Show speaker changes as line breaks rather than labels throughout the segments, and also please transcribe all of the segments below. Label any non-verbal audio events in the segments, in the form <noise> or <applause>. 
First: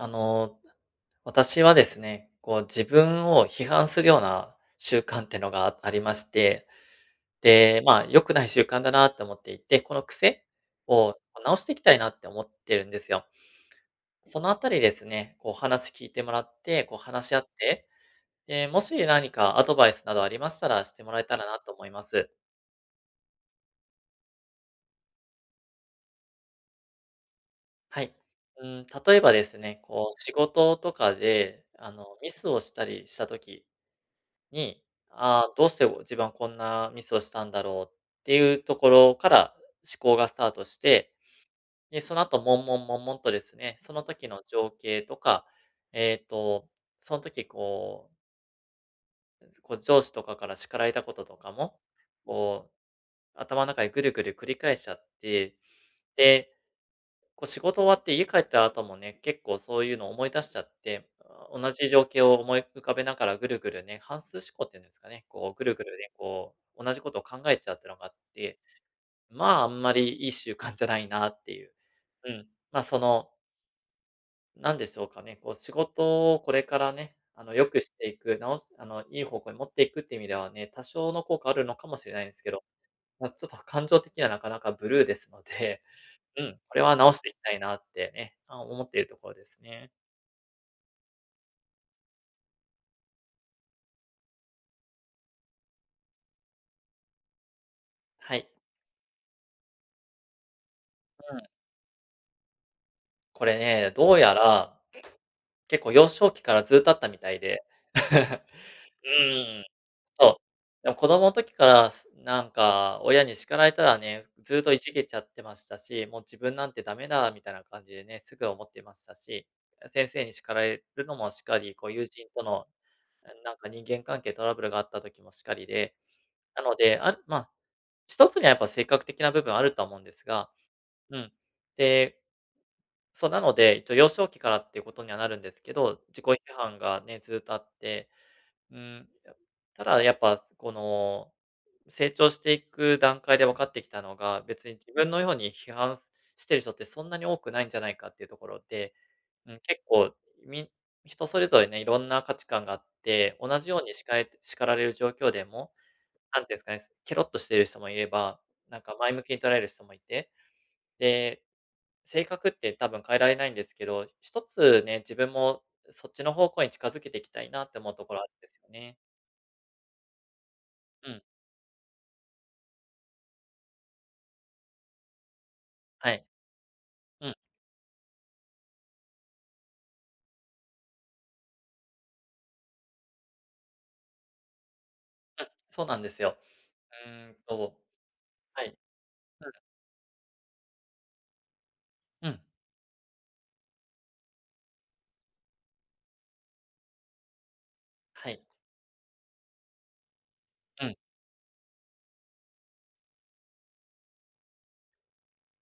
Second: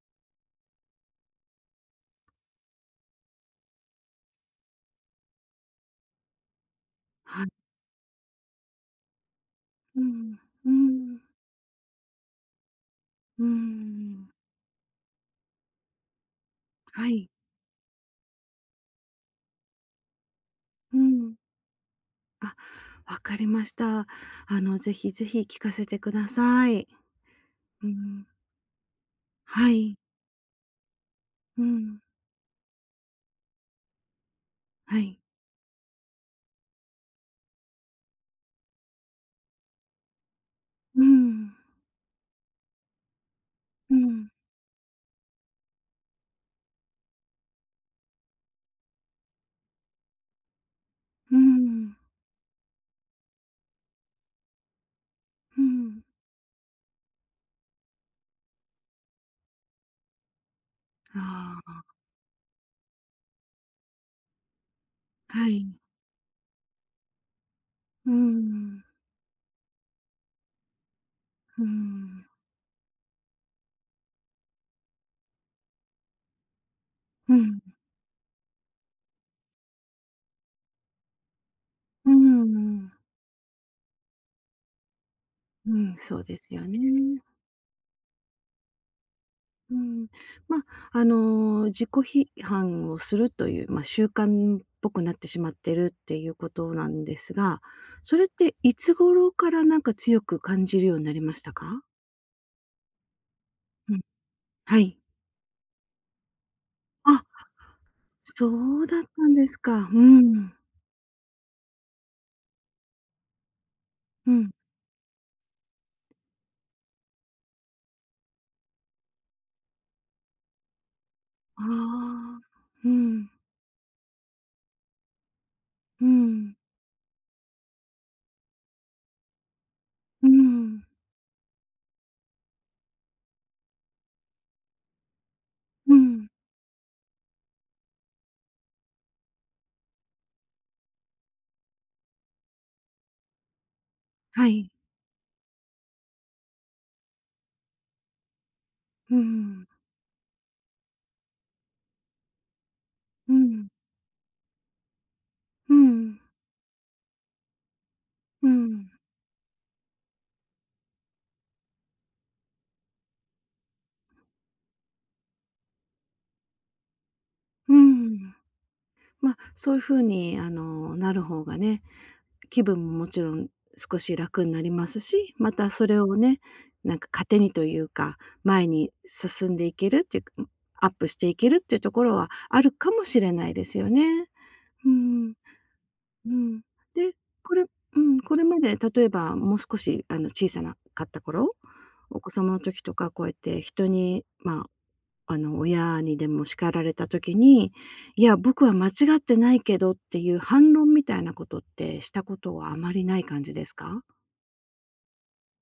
あの、私はですね、こう、自分を批判するような習慣ってのがあありまして、
はい。
で、まあ、良くない習慣だなって思っていて、こ
う
の
ん
癖
うん、う
を、
ん。
ま、直していきたいなって思ってるんですよ。
うーん、うんうん。
そのあたりですね、こう、お話聞いてもらって、こう、
は
話
い。
し合って、ええ、もし何かアドバイスなどありましたら、し
う
てもらえた
ん。
らなと思います。
あ、分かりました。あの、ぜひぜひ聞かせてください。う
はい、
ん。
うーん、例えばです
は
ね、
い。
こう、仕事とか
う
で、あ
ん。
の、ミスをしたりした時に、
はい。
ああ、どうしてお自分はこんなミスをしたんだろうっていうところから思考がスタートし
う
て、
ん。
でその後悶々悶々とですね、そ
う
の時
ん。
の情景とか、えっと、そん時こう <unintelligible> こう、上司とかから叱られたことと
うんう
か
ん
も、
うん。
こう、頭の中でぐるぐる繰り返しちゃって、
うん。
で、こう、仕事終わって家帰った後もね、結構そういうのを思い出しちゃって。あ
ああ、
同じ
あ。
情景を思い浮かべながらぐるぐるね、反芻思考っていうんですかね、
は
こう、ぐる
い。
ぐるね、こう、同じことを考えちゃうっていうのがあ
う
っ
んうんうん
て。
うん。
まあ、あんまりいい習慣じゃないなって
う
い
ー
う。
ん。
うん、まあ、そのなんでしょうかね、こう仕事をこれからね、
うん、
あの
ん。
良くしていく、なおしあのいい方向に持っていくっていう意味ではね、多少の効果あるのかもし
う
れ
ー
ないんす
ん、う
けど、
ん。
まあちょっと感情的にはなかなかブルーですの
う
で
ん、そうで
う
す
ん、
よ
これは直し
ね。
ていきたいなって、え、あ、思っているところです
う
ね。
ん。ま、あの自己批判をするという、ま、習慣っぽくなってしまってるっていうことなんですが、それっ
はい。
ていつ頃からなんか強く感じるようになり
う
まし
ん。
たか？
これね、
うん、
どうやら、
はい。
結構幼少期からずっとあったみ
あ。
たいで。<chuckles>
そうだっ
う
たんです
ーん、
か。ふ
そう。
ん。
でも子供の時から、すなんか親に叱られたらね、
うん。
ずっといじげちゃってましたし、「もう自分なんて駄目だ」みたいな感じでね、すぐ思ってましたし、あ、先生に叱られるのもしか
あ
り、こう友人
あ、
との、
ふん。
えん、なんか人間関係トラブルがあった時もしかりで、
うん。
なので、あん、まあ、1つにはやっぱ性格的な部分はあるとは思うんです
う
が、
ん。
うん、で、そう、なので、えっと幼少期からっていうことにはなるんですけ
う
ど、自己
ん。
批判がね、ずっとあって、うーん、やただやっぱすこの、成長していく段階で分かってきたのが、
は
別
い。
に自分のように批判すしてる人ってそんなに多くないんじゃないかっていうところで
うー
うん、
ん。
結構み人それぞれね、色んな価値観があっ
う
て、同
ん。
じようにしかえる叱られる状況でも、
うん。
なんてすかね、けろっとしてる人もいれば、
う
なん
ん。
か前向きに捉える人もいて、で、性格って多分変えられないんですけど、1つね、自分も、うそっちの方向に近づけていきたいなっ
うー
て思うところあ
ん。
ですよね。
ま、そういう風にあの、
う
な
ん。
る方がね、気分ももちろん少し楽になりますし、またそれ
は
を
い。
ね、なんか
うん。
糧にというか、前に進んでいけるっていうか、ん、アップしていけるっていうところはあるかもしれないですよね。ふーん。
うん、そうなんです
う
よ。
ん。
う
で、
ーん、
これ
と
うん、これま
は
で、
い。
例えば
うん。
もう少しあの小さなかった頃、お
う
子
ん。
様の時とかこうやって人にまあ、あの親にでも叱られた時に、「い
は
や、
い。
僕は間違ってないけど」っていう反
う
論
ん。
みたいなことってしたことはあまりない感じですか？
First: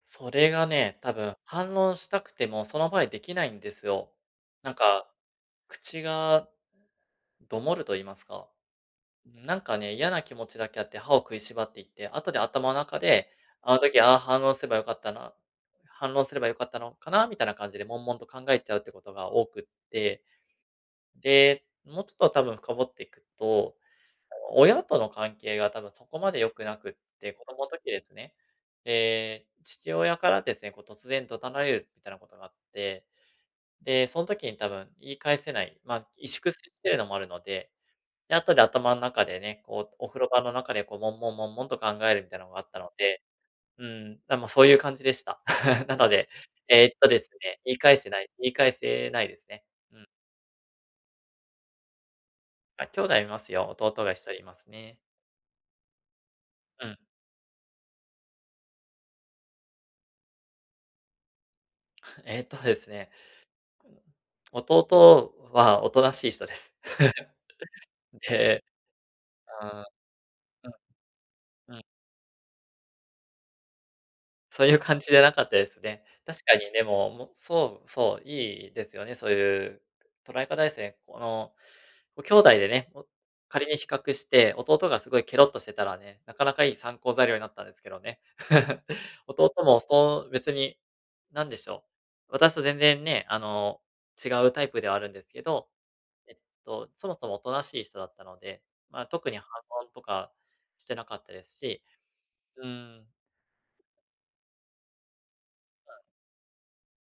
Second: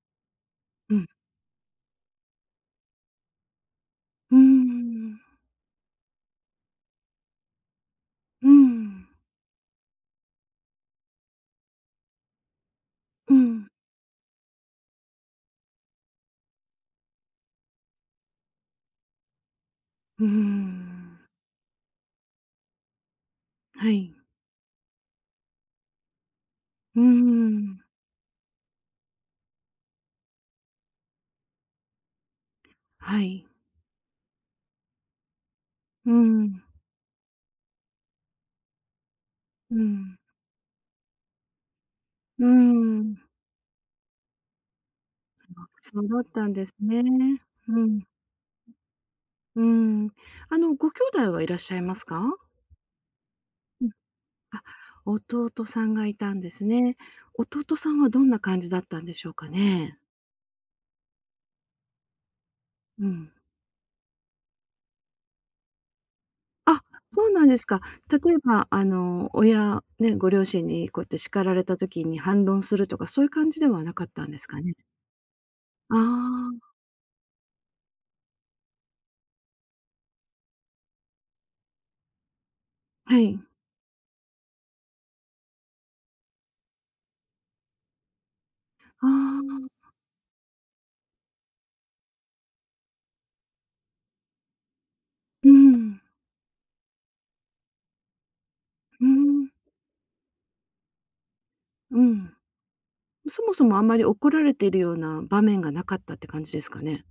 それが
う
ね、
ん。
多分反論したくてもその場でできないんですよ。
うんうん
なんか、
うん。
口が、どもると言いますか。
うん。
うん、なんかね、嫌な気持ちだけあって歯を食いしばっていって、後で頭の中で、
うん。
あの時ああ、反応すれば良かったな、反論すれば良かったのかな、みたいな感じで悶々と考えちゃうってことが多くって。
うーん。
で、もうちょっと多分深掘っていくと、
はい。
あの、親との関係が多分そこまで良くなくっ
うー
て、子供の時
ん。
ですね。ええ、父親からですね、こう突然怒鳴られるみたいなことがあって、
はい。
で、そん時に多分言い返せないま、
う
萎縮 <unintelligible> し
ん。
てるのもあるので、で後で頭ん中でね、
う
こうお
ん。
風呂場の中でこう悶々悶々と考えるみたい
う
な
ー
のがあったので。
ん。
うん、なまあ、そういう感じでした。
<unintelligible>
<chuckles> な
そ
の
うだっ
で、
たんです
ええっ
ね。
とですね、言い
う
返
ん。
せない言い返せないです
う
ね。う
ん。
ん。
うーん。あの、ご兄弟はいらっしゃいますか？
あ、兄弟いますよ、
うん、
弟が1人いま
あ。
すね。
弟さんがいたんです
うん。
ね。弟さんはどんな感じだったんでしょうかね。
えっとです
う
ね。
ん。
弟は大人しい人です。
あ、そうなんですか。
<chuckles> へ
例え
え、
ば、あの、
あ
親
あ、
ね、ご両親
うん。
にこうやって叱られた
うん。
時に反論するとか、そういう感じではなかったんですか
そうい
ね。
う感じじゃなかったです
あ
ね。確か
あ。
にでも、もう、そうそう、いいですよね、そういう、捉え方ですね、この兄弟でね、
はい。
仮に比較して、弟がすごい、けろっとしてたらね、なかなかいい参考材料になったんですけどね。<chuckles>
あ
弟
あ。
もそう、別に、なんでしょう、私と全然ね、あの、違うタイプではあるんですけ
う
ど、
ん。
えっと、そもそもおとなしい人だったので、ま
うー
あ特に反
ん。
論とかしてなかったですし、
うん。
うーん。
そもそも、あんまり怒られているような場面がなかっ
<unintelligible>
たって感じですかね。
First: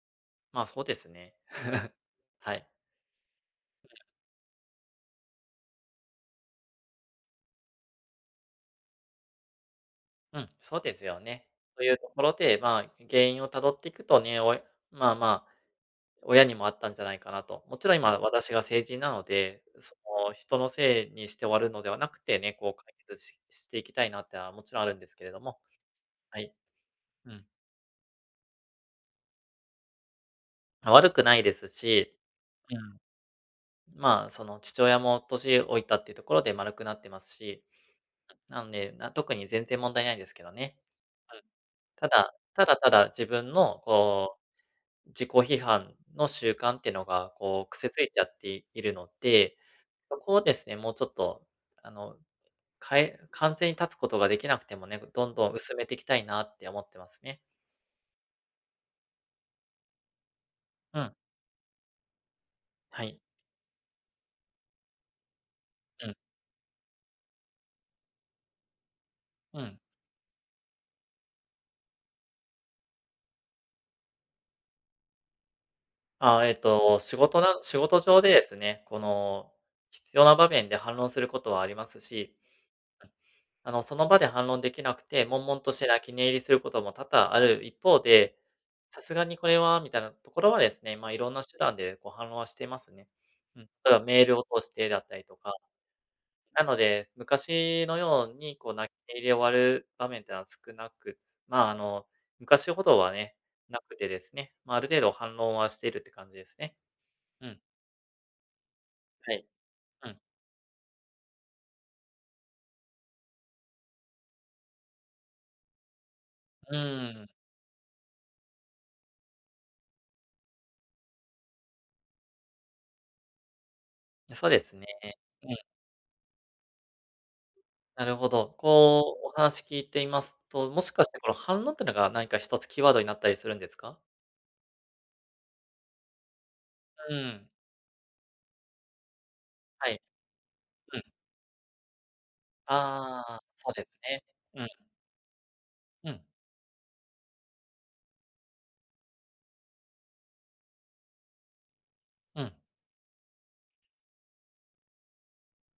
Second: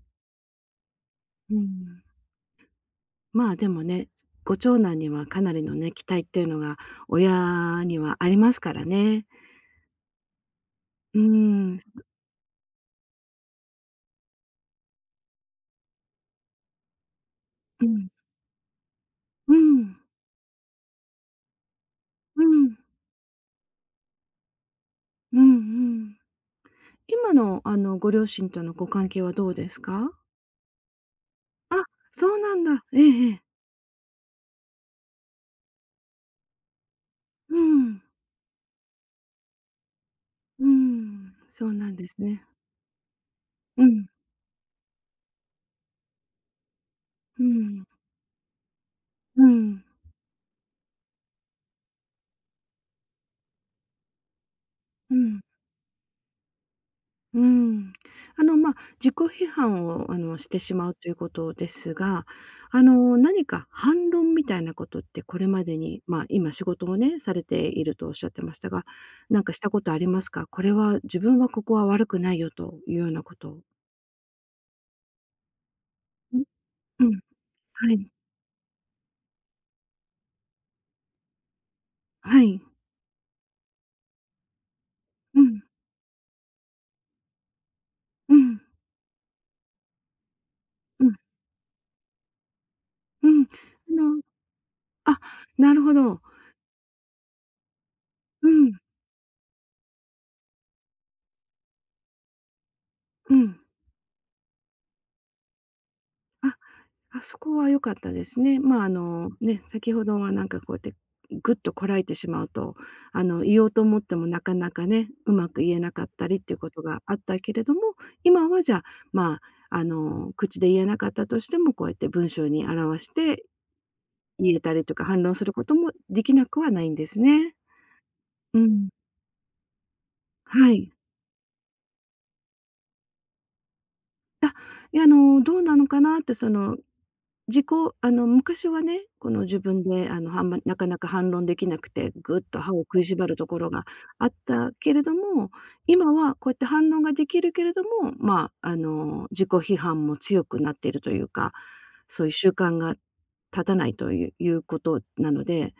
ま、そうですね、
うん。
<chuckles> はい。
まあ、でも
<unintelligible>
ね、ご長男にはかなりのね、期待というのが親には、ありますからね。
うん、そうです
う
よね。
ー
と
ん。
いうところでまあ、原因をたどっていくとね、親まあまあ、親にもあったんじゃないかなと。も
う
ちろん、
ん。
今、私が成人なの
う
で、そ
ん。
の、人のせいにして終わるのではなくて
う
ね、こ
ん！
う解決ししていきたいなっていうのはもちろんあるんですけれど
うんう
も
ん。
はい。う
今
ん。
のあのご両親とのご関係はどうですか？
あ、悪くないです
あ、
し
そうなん
う
だ。え
ん。
えええ。
まあ、その、父親も年老いたっていうところで丸くなってます
うー
し、
ん。
<unintelligible> なんで、な特に全然問題ないんですけど
うー
ね。
ん、
はい。
そうなんで
た
す
だ、
ね。
只々自分の、
うん。
こう、自己批判の習慣ってのが、
う
こう、
ん。
癖ついちゃっているの
う
で、
ん。
そこをですね、もうちょっと、あの、かえ完全に断つことができなくてもね、ぐ
う
どん
ん。
どん薄めていきたいなって思ってますね。
うん。あの、ま、自己批判を、あの、してしまう
う
とい
ん。
うことですが、あ
は
の、
い。
何か反論みたいなことってこれまでに、
うん。
ま、今仕事をね、されているとおっしゃってましたが、なんかし
う
た
ん。
ことありますか？これは自分はここは悪くないよというようなこと。ん。
あ、えっと、
う
仕
ん、
事な仕
は
事
い。
上でですね、この、必要な場面で反論することはあります
あ、
し、
はい。
あ、あの、その場で反論できなくて、
う
悶々
ん。
として泣き寝入りすることも多々ある一方
う
で、
ん。
さすがにこれはみたいなところはですね、
う
ま、
ん。
いろんな手段で、こう、反論はしてますね。
うん。
うん。例えばメ
<unintelligible>
ールを通してだった
あ、
りとか。
なるほど。
なので、昔のよう
う
に、こう、
ん。
泣寝入りで終わる場面ってなは少なくまあ、あの、昔ほどはね、
うん。
なくてですね。ま、ある程度反論はしてるって感じです
あ。
ね。
あ、そ
う
こ
ん。
は良かったですね。ま、あの、
はい。
ね、先ほ
う
ど
ん。
はなんかこうやって、ん、ぐっとこらえてしまうと、あの、言おうと思ってもなかなかね、うまく言えなかったりっていうこ
う
とが
ー
あっ
ん。
たけれども、今はじゃあ、ま、あの、口で言えなかったとしてもこうやって文章に表して
え、そう
言
で
えた
す
り
ね。
とか、反論す
う
る
ん。
こともできなくはないんですね。
なるほど。
うん。
こう、お話聞いていますと、
は
もし
い。
かしてこの反応ってのが何か1つキーワードになったりするんですか？
あ、いや、あの、どうなのかなって、その、
うん。
自己あの昔はね、この自分
はい。
で、は、なか
う
な
ん。
か反論できなくて、ぐっと歯を食いし
あ
ばる
あ、
とこ
そ
ろ
うで
が
すね。
あっ
うん。
たけれども、
う
今
ん。
はこうやって反論ができるけれども、ま、あの自己批判も強くなっているというか、そういう
う
習
ん。
慣が立たないといういうことなので、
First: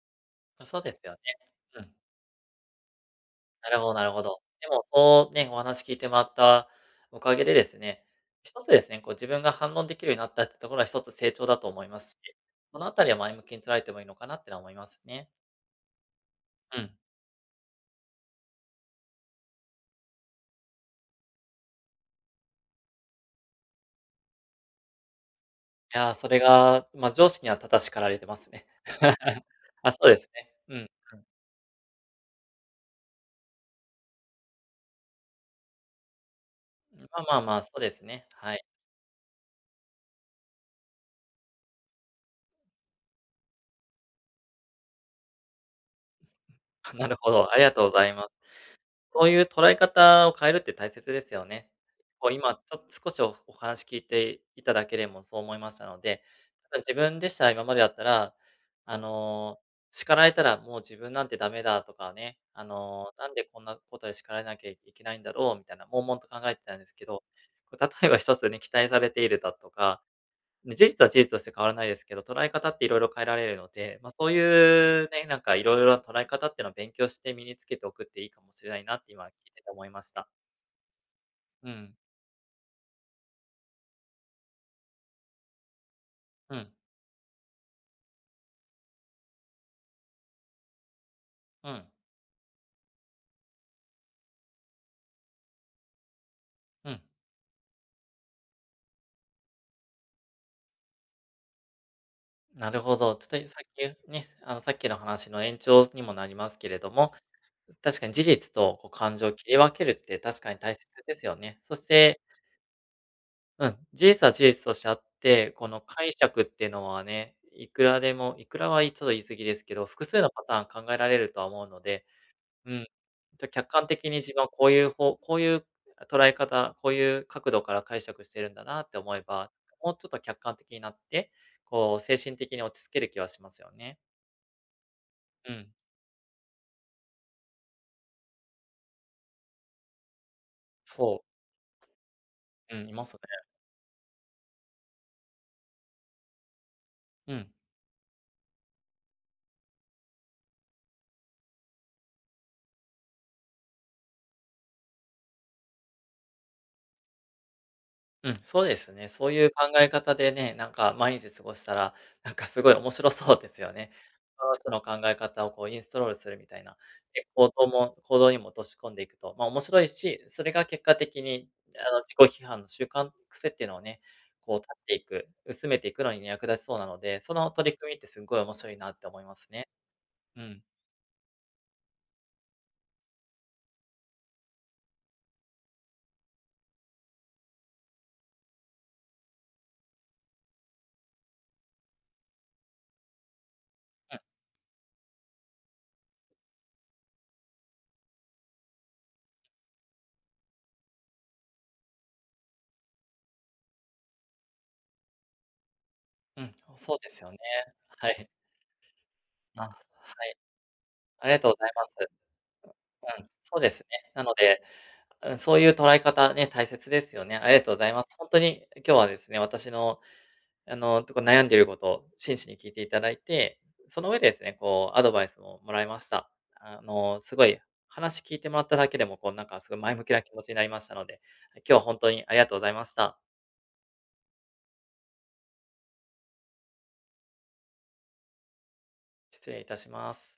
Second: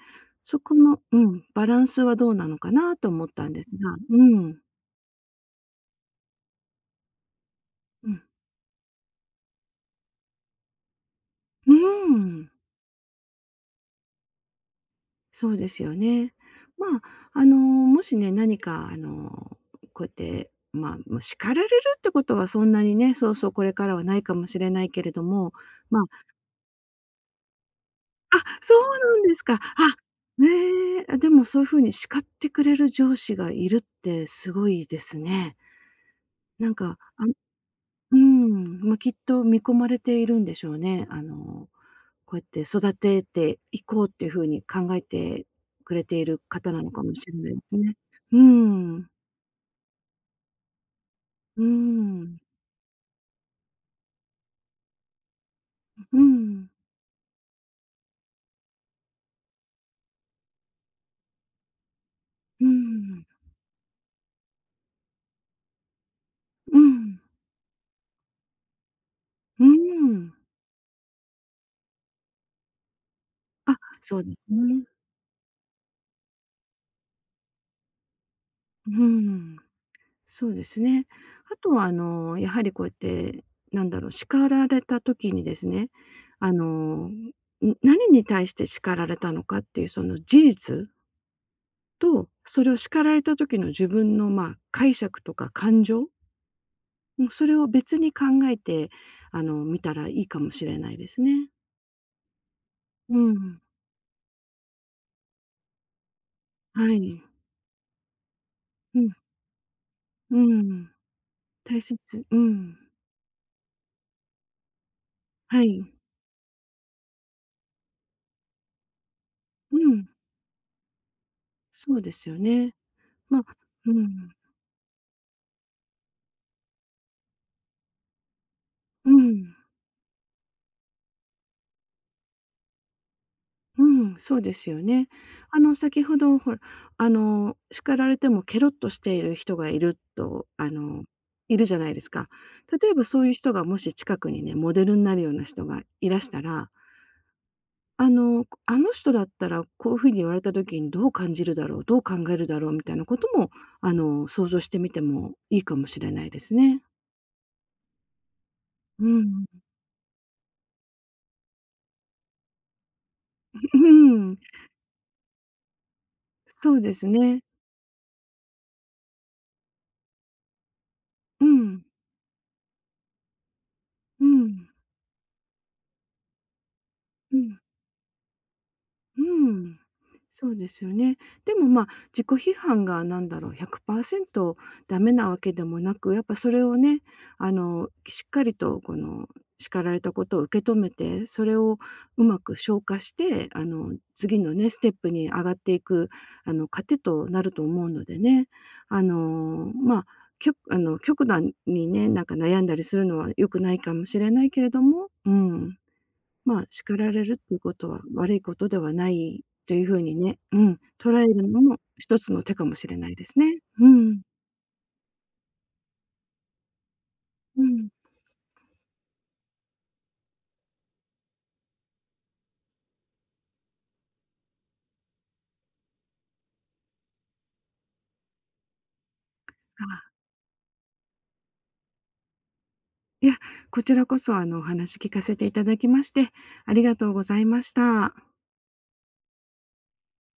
そ
まあ、
こ
そうで
の
すよ
う
ね。
ん、バラ
う
ン
ん。
スはどうなのかなと思ったんで
な
す
るほど
が、
なるほ
う
ど。
ん。
でもそう、ね、お話聞いてもらったおかげでですね、
うん。
一つですね、こう自分が反論できるようになったってところは一つ成長だと
う
思いますし、
ん。
このあたりは前向きに捉えてもいいのかなっていうのは思いますね。
そうですよね。
うん。
ま、あのもしね、何かあの、こうやってま、も、叱られるってことはそんなにね、そうそう、これからはないかもしれないけれども、
い
ま
や、それが、ま、上司には多々叱られてま
あ、
すね。
そうなんです
<chuckles>
か。あ、
あ、そうですね。うん
ええ。
う
あ、
ん。
でもそういう風に叱ってくれる上司がいるってすごいですね。なんか、
まあ
あ
まあまあ、そうです
う
ね、はい。
んま、きっと見込まれているんでしょうね。あの、こうやって育てていこうっていう風に考えてくれている方なの
あ、
か
なる
もし
ほ
れな
ど、あ
いで
りが
す
とう
ね。
ございます。
うん。
そういう捉え方を変えるって大切ですよ
うー
ね。こう
ん。
今ちょ少しおお話聞いていただけれもそう思いましたの
う
で、
ん。
ただ自分でしたら、今までだったら、あの、叱られたらもう自分なんて駄目だとかね、あ
う
の
ん。
なんでこんなことで叱られなきゃいけないんだろうみたいな、悶々と考えてた
う
んですけ
ん。
ど、こう例えば一つね、期待されているだ
う
とか、
ん。
事実は事実として変わらないですけど、捉え方って色々変えられるの
あ、
で、まあ、
そう
そ
で
う
すね。
いうね、なんか色々な捉え方っていうのを勉強して身につけておくっていいかもしれない
う
なって今聞い
ん。
てて思いました。
そうですね。あ
う
とはあ
ん。
のやはりこうやって、なんだろう、叱られた時にですね、あ
うん。
の、ん、何に対して叱られたのかっていうその事実
はい。
と、それを叱られた時の自分の、まあ、解釈とか感情
うん。
もう、それを別に考えて、あの、みたらいいかもしれないですね。
なるほど、
う
ちょ
ん
と
う
いさ
ん。
っきゅうね、あの、さっきの話の延長にもなりますけれど
は
も、
い。
確かに事実とこう
うん。
感情を切り分けるって
う
確か
ん
に
う
大切
ん。
ですよね。そ
大
し
切、
て
うん。
うん、事実は事実としてあって、
は
この
い。
解釈ってのはね、いくらでも、いくらはいちょっと言い過ぎですけ
う
ど、複
ん。
数のパターン考えられるとは思うの
そう
で。
ですよね。
うん、
ま、
と、客観
うんう
的に自
ん。
分はこういう方こういう捉え方、こういう角度から解釈してるんだなって
う
思えば、
ん。
もうちょっと客観的になって、こう精神的に落ち着ける気はしますよ
う
ね。
ん、そうですよね。
う
あ
ん。
の、先ほどほら、あの叱られてもケロッとしている人がいるとあの、
そう。
いるじゃないですか。
うん、
例
い
え
ま
ば
す
そういう
ね。
人がもし近くにね、モデルになるような人がいらしたら
うん。
あの、こあの人だったら、こうふうに言われた時にどう感じるだろう、どう考えるだろうみたいなことも、あの、想像してみてもいいかもしれないですね。
うん、そうです
う
ね。
んう
そういう
ん。
考え方でね、なんか、毎日過ごしたら、なんか、すごい面白そうですよ
<chuckles>
ね。
うん。
その人の考え方をこうインストールするみたい
そ
な、
うです
結
ね。
構行とも行動にも落とし込んでいくと、ま、面白いし、それが結果的
う
に、ね、
ん。
あの、自己批判の習慣、癖っていうのをね、
う
こう、
ん。
断っていく、薄めていくのに役立ちそうなので、そ
う
の
ん。
取り組みってすごい面白いなって思
う
います
ー
ね。
ん。
う
そう
ん。
ですよね。でも、ま、自己批判が、なんだろう、100％駄目なわけでもなく、やっぱそれをね、あの、しっかりと、この、叱られたことを受け止めて、それをうまく消化して、あの、
うん。
次のね、ステップに上がっていく、あの、糧となると思うのでね。あの、ま、きょあの、極度にね、なんか悩んだりするのは良くないかもしれないけれども、うん。
うん、
ま、
ほそう
叱
で
ら
す
れ
よ
る
ね、
っていうことは、
はい。
悪いことではない
あ、
というふうに
はい。
ね、うん、捉
あ
え
りが
る
とうご
の
ざい
も
ます。
一つの手かもしれない
う
で
ん、
す
そ
ね。
うですね。
うん。
なので、うん、そういう捉え方ね、大切ですよね。ありが
う
とうござ
ん。
います。ほんとに、え、今日はですね、私の、あの、ちょっと悩んでいることを真摯に聞いていただいて、その上でですね、こう、アドバイスももらいました。あの、すごい、話聞いてもらっただけでも、こう、なんか、すごい
あ
前向
あ。
きな気持ちになりましたので、え、今日はほんとに、ありがとうございました。
いや。こちらこそ、あの、お話聞かせていただきまして、ありがとうございました。
失礼いたします。